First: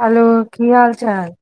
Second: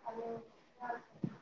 Hello की हाल चाल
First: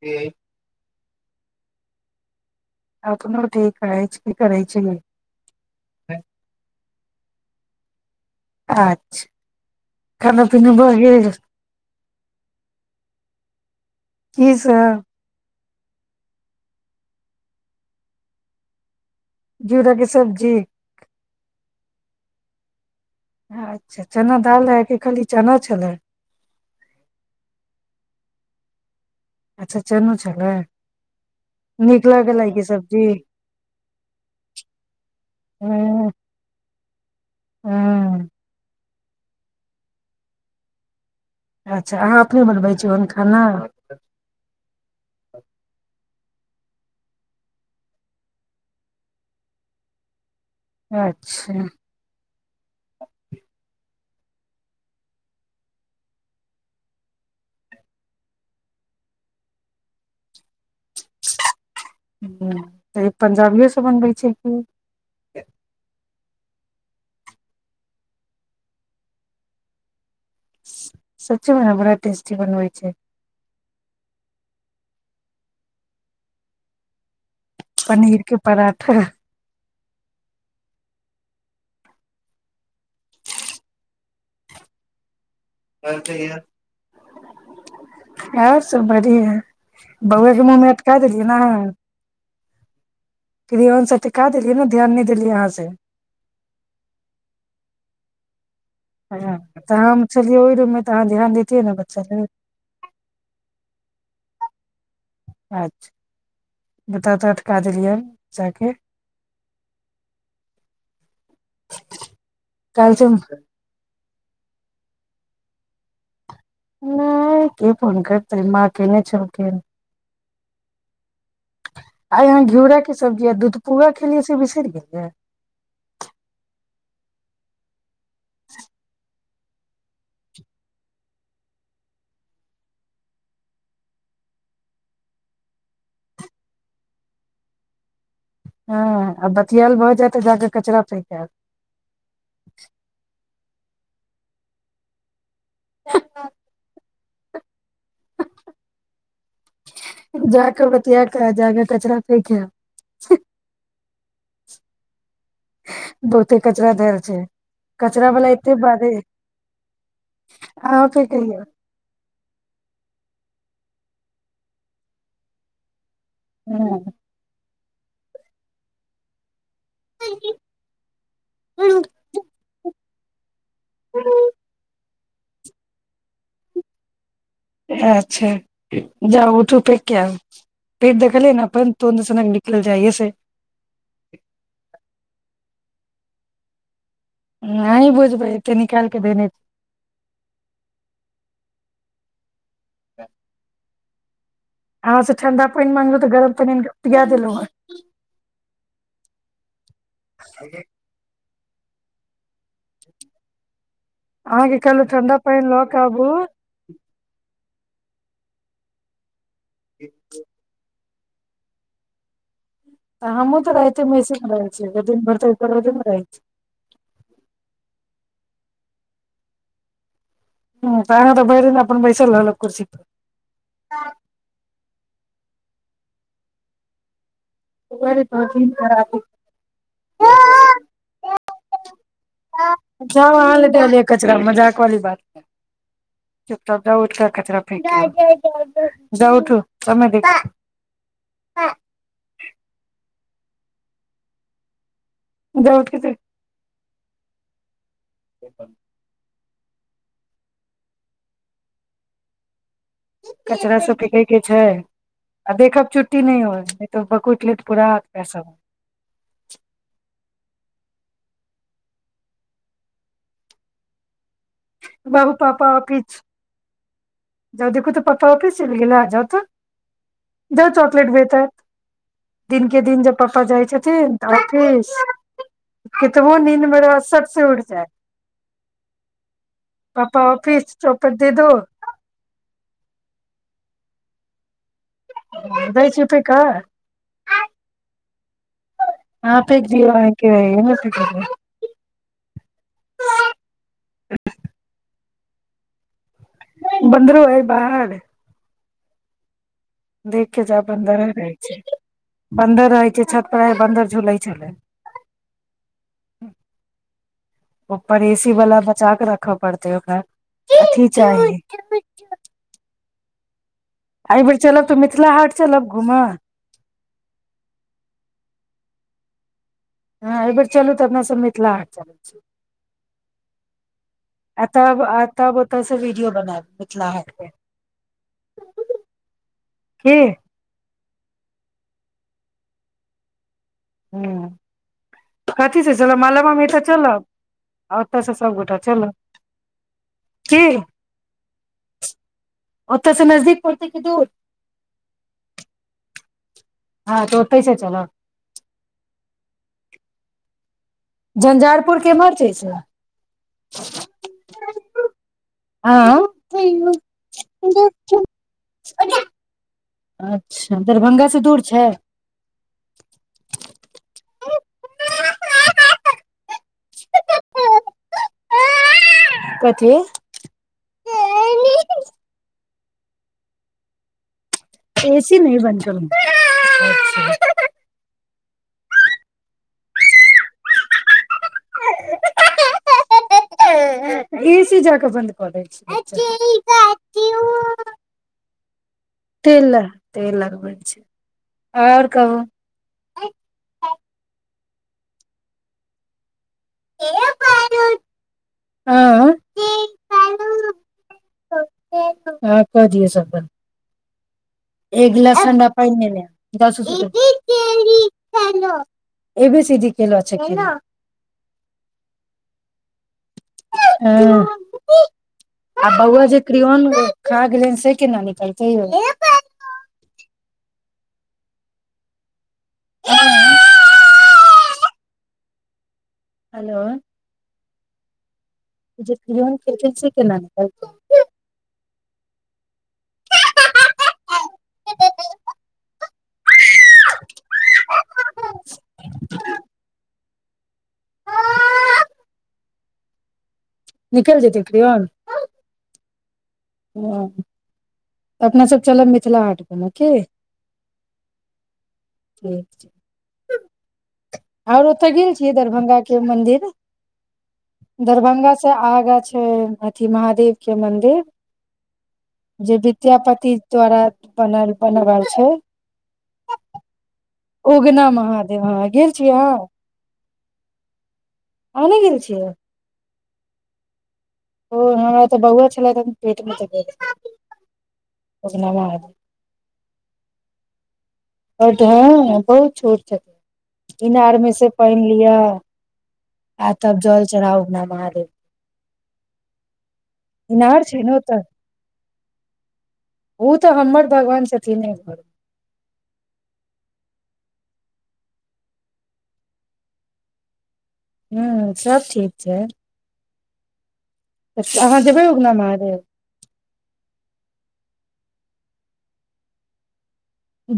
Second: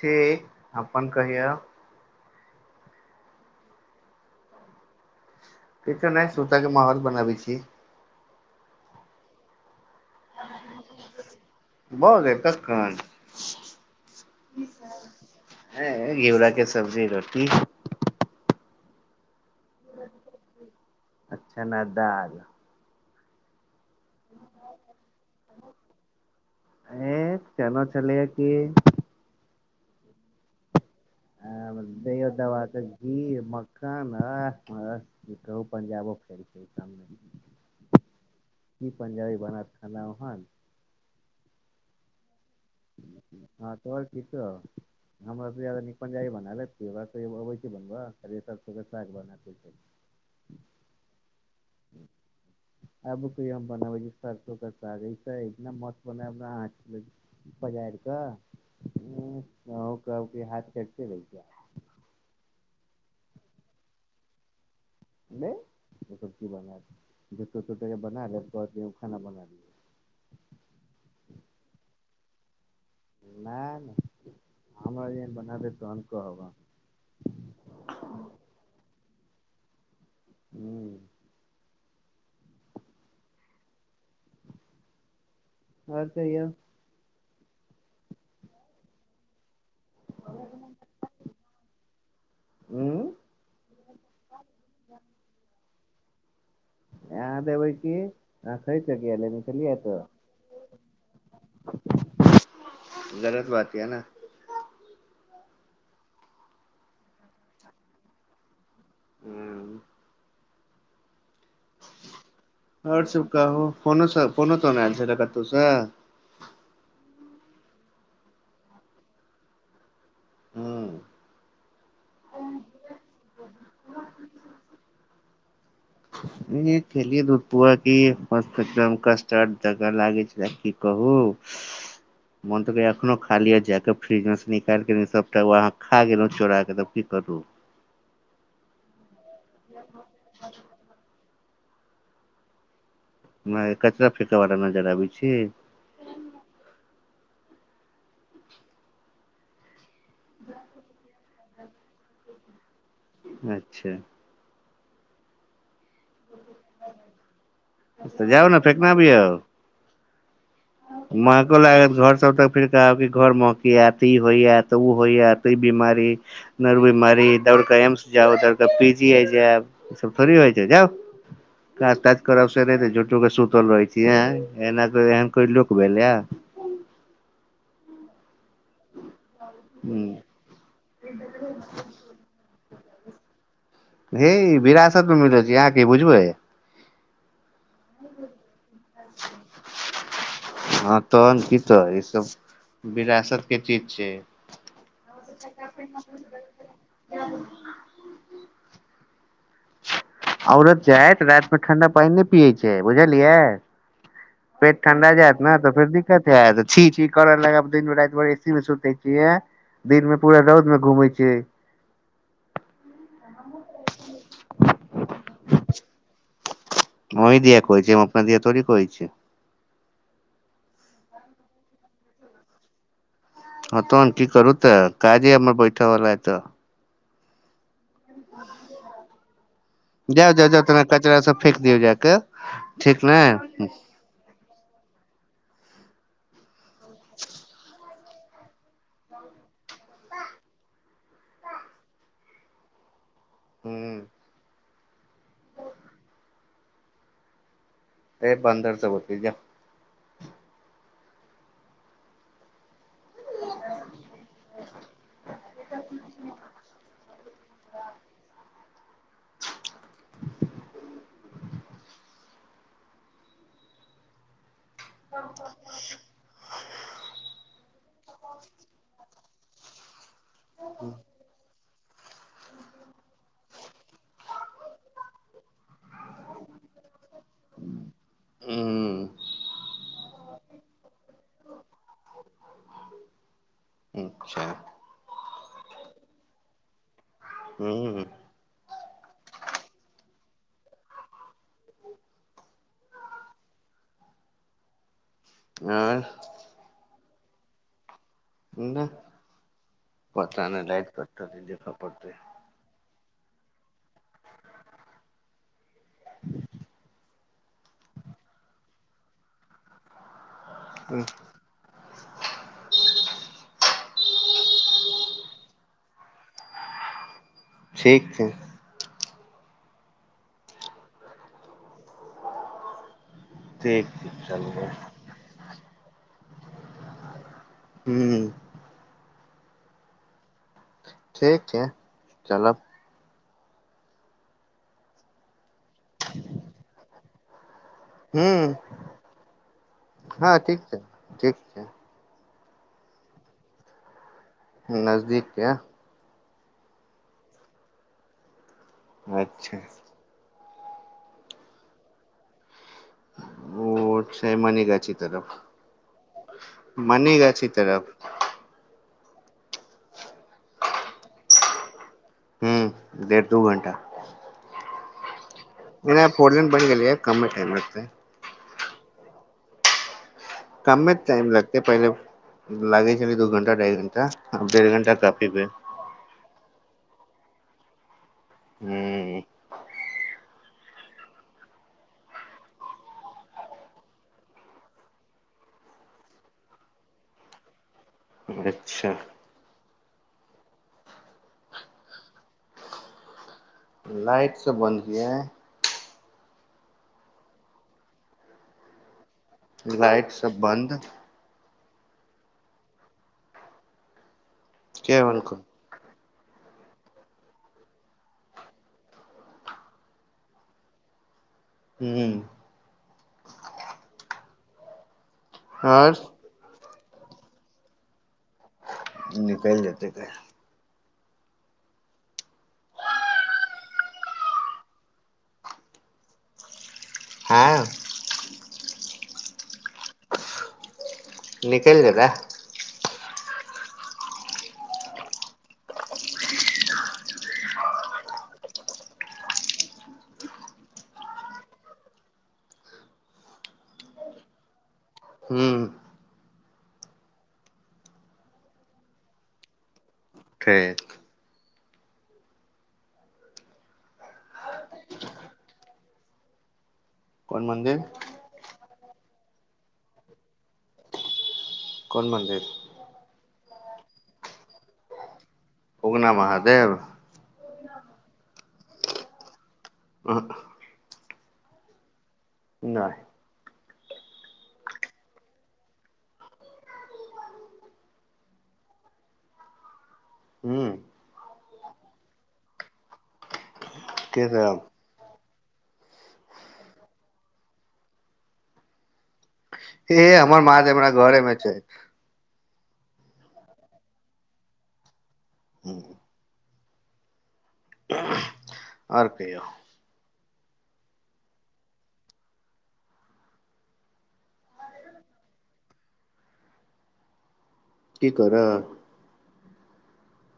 से अपन कहिया अप ओठी कहै छी की करै छी पछो नहि सुूता क माहौल बनाबै छीिय अच्छा बहुे तककन की सब हँ घेउरााक के सब्जी रोटी जीरा के सब्जी आ चना दाल हँ ए चना छलल क अच्छा चनू छलै आ नीक दो लागल अइ दवा कि त सब्जी घीर मखन अ कह हँ पंजाबो फर छै हँ की पं्जाबी बन खाना ओ हन अच्छा अहाँ अपने बनबै छी ओहन खाना हँ तो की हमरा त निकन जाइ ब पेा त अबै छै बनब सब साग बना अच्छा आबु कहि आम प न बजे सरसो के सााग इतना मस्त ब पजार क कह हाथ रहि गेल हू तऽ पंजाबियो से बनबै छै की नहि ब जोट बना रहे खाना बना दिय सच्चे मने बड़ा टस्टी बन होइ छै नहि नहि हमरा जेन बनाबै तहन कहब पनीरके पराठा ह्म आओर सहिए आर सब बढ़ि है बौएके मुँहमे अटका देलियै ने हू फ ओन सटिका देलियै ने ध्यान नहि देलियै अहाँ से ए देबै क हँ तऽ हम चलियै ओहि रूममे तऽ अहाँ ध्यान देैतियै ने बच्चा ल गलत बात यऽ ने अचछा बता तऽ अटका देलियै जााक ह्म काल्हि आओर सब से कह हो होनो सब कोन तनाल से क तूस नहि की फोन करतै म केने छलौ के हू आ यहाँ घिउरा के सब्जी य दूध पुआा खेलियै से बिसरि गेलै खेलियै दूध पुआ ई म्त एकदम कष्ट च जगह लागै छै की कहू मन तऽ एखनो खाली जा कऽ फ्रीज मे निकाल सबटा खा गेलहुँ चोराके त की करू हँ ियल भऽ जात त जाके कचड़ा फकल [unintelligible] म कचरा फेेक बलाा नजर आबै छी ह जाक बत जााक कचरा फेकय अच्छा बहुते कचराा धर छै कचरा वलाा तऽ जाउ एते ने फेकना बारे अबियौ महको लागत घर सब तक फिर कहब घर महक कि अती होइ य तऽ ओ होइ यै त बीमारी नर बीमार दौड़ कऽ एम्स जाउ दौड़ कऽ पी जी आइ जायब सब फरी होइ छै जाउ काज ताज करावस नहि त त क सु रहै छी ह एना [unintelligible] कोइ लुक बै लय अच्छा जाउ उठू फेेक आ पेट दकले ने अपन तो ने सनग निकल जाइ से की बुझबै नहि बोझ भै के निकाल के देने छै हँ तहन की तऽ ई सब विरासत के चीज चे अहाँ से ठंडा पानि मांगलहु तऽ गरम पानि पिया देलहुँ हेँ [unintelligible] अओरत जायत रातमे ठण्डा पइने पियै छैय बुझलियै। अहाँके पेट कहलहु ठण्डा ठंडा जायत पानि ने लऽ त के फेर आबू दिक्कत हैत, त छी छी करऽ लगाब दिन रति भर ए सी मे सुततै छिया। दिनमे पूरा रौदमे घुमै जे तऽ हमहु तऽ राइतेमें ए सी में रहै छियै दिन भर त एकमे रहै छी। आही दिया कहै छी हम अपना दिय थोड़ी कहै छी। ह त तऽ बैर ने अपन बैसल खुर्सीप हँ तहन की करू तऽ? काजे हमर बैठ वाला अय तऽ जाउ जाउ जाउ तना कचराा सब फेेक दियौ जााक ठीक ने। कलीय बात। चुप चाप जाउ उठिक कचरा फेकके आउ जाऊ उठू समय दे हू जाऊ उठी के जा ए बन्दर सब होतै जा [inaudible] कचराा सभ फेकैके छैय आ देखब चुट्टी नहि होय नहि तऽ बकुटि लेत पूरा हाथ पैर सब। बाबू पापा [unintelligible] जाउ देखू तऽ पापा द चॉकलट [unintelligible] दिन के दिन जब पापा जाइ छथिन तऽ ऑफिस कितबो नीन्द में रहत सटसे उठि जायत ह पापा ऑफिस [unintelligible] दे दो अच्छा दै छैय पैक हू [unintelligible] अर बन्दरो अइ बाहर? नहि देख के जाब पता बन्दरे लाइट रहै छै कटतै देखऽ पड़तै बन्दर रहै छै प्राय बन्दर झुलै छलै ह्म ऊपर एसी वला बचा क रखब पड़त हो खर अथी चाही एहि बेेर चलब तऽ मिथिला हाट चलब घूमऽ ठीक छै हँ एहि बेेर चलू तऽ अपनासभ मिथिला हाट चलै छै ठीक छै ए त चलू ए तब ओत सब बना मिथिलला है हू की ठीक छै चलब ह कथी छै चल मल म मेत चलब आ ओतऽ से ह सबगोटा चल क हँ ठीक छै ठीक छै ओतऽ से नजदीक पड़त की दूर नजदीकके हँ तऽ ओते छै चल अच्छा झंझारपुर केमहर छै से ओ छै मने क आ मनिगाछी तरफ अच्छा दरभंगासँ दूर छै हू देडढ़ दू घण्टा नहि नहि फोर् लिन बनि गेलियै कममे टाइम लगत है कथी कम मे टाइम लगतेै पहिले लागे छल दू घण्टा ढाइ घण्टा एसी नहि बनत हू एसी जक बन्द कॉलेज अच्छा ते लगबै छै आओर कहू लाइट सब बन्द क हँ लाइट सब बन्द ह कऽ दियए सब एक ग्िलस किया बन्द ठणडा क पान ने ए सिडी केेल ह्म हँ आ ह बौआ जे आओर क्रवन खाग गेलेन सेके नानी त निकलि जेतै क हँ हेलो हँ जे च चसे न निकलि जेतै [unintelligible] निकल जेतै कि हू हँ अपनासभ चलब मिथिला हाट गमे की ठीक ठीक छै आओर ओतय गेल छियै दरभंगा के मन्दिर कोन मन्दिर दरभंगा से आगा छै अथी महादेव के मन्दिर कोन जे मन्दिर विद्यापति दोराा बन बनब छै उगना महादेव उगना महादेव हह गेल छीिय अहाँ आने गेल छियै नहि ओ हमरा तऽ बौआ छल पेट मे उगना ह ह बहुत छोट इनार में से के सब पहिन लियअ आ तब जल चढ़ाउ न महादेव ए हमर इनार म छै ने तरा ओतऽ घरमे छै ओ तऽ हमर भगवान छथिन घर ह्म आर को ह सब ठीक छै त अहाँ जेबै उगना महादेव की कर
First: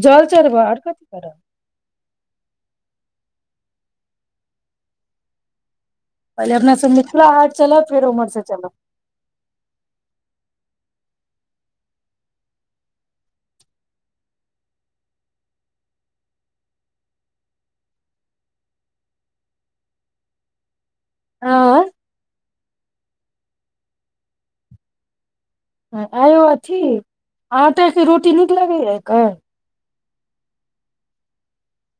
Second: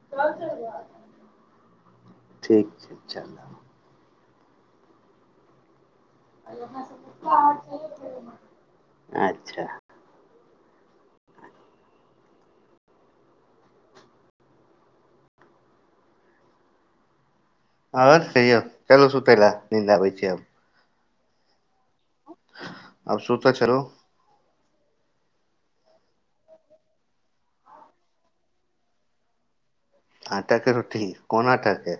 जल चरब आर कथ कर ठीक छै इछा् पहिले अपना सब मिथिला हाट चलब फेर उम्हर से चलब अच्छा आओ कहियौ चलू सुतै लए नींन्द आबै छीिय हम आँ आब सुताऽ छललो आौ अथी आटाके रोटी नीक लगैए कन आटा के रोटी कोन आटा के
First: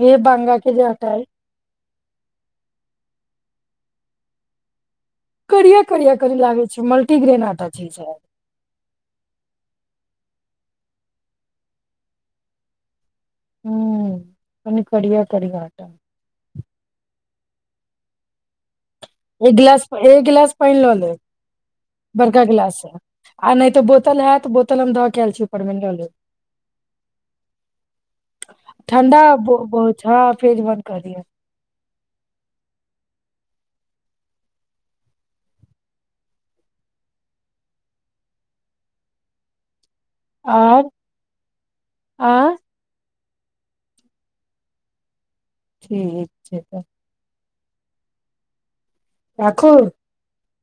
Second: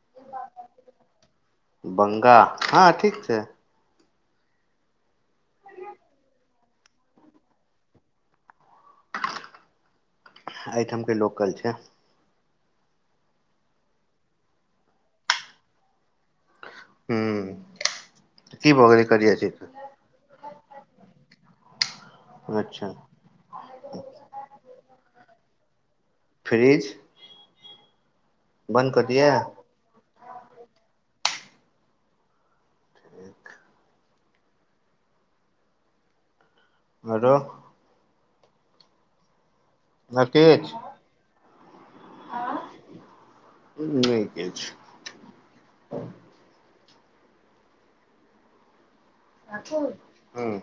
ह बंगा के जाट बंगा हँ ठीक छै करिया करिया करी लागै छै मल्टीग्रेन आटा छै ई सब एहि ठाम के लोकल छै हू कनी करिया करिया आटा ह कि भऽ गेलै करिया एक गिलास चीज एक गिलास पानि लऽ लेब बड़का गिलास अच्छा से आ नहि तऽ बोतल हैत बोतल हम धऽ के एल छियै ऊपरमे लऽ लेब फ्रिज बन्द कऽ ठण्डा दियै बहुत छौड़ा आर फ्रिज बन्द कऽ दै यै [unintelligible] आरो न किछ आओर आ नहि किछ ठीक छै [unintelligible] राखू ह्म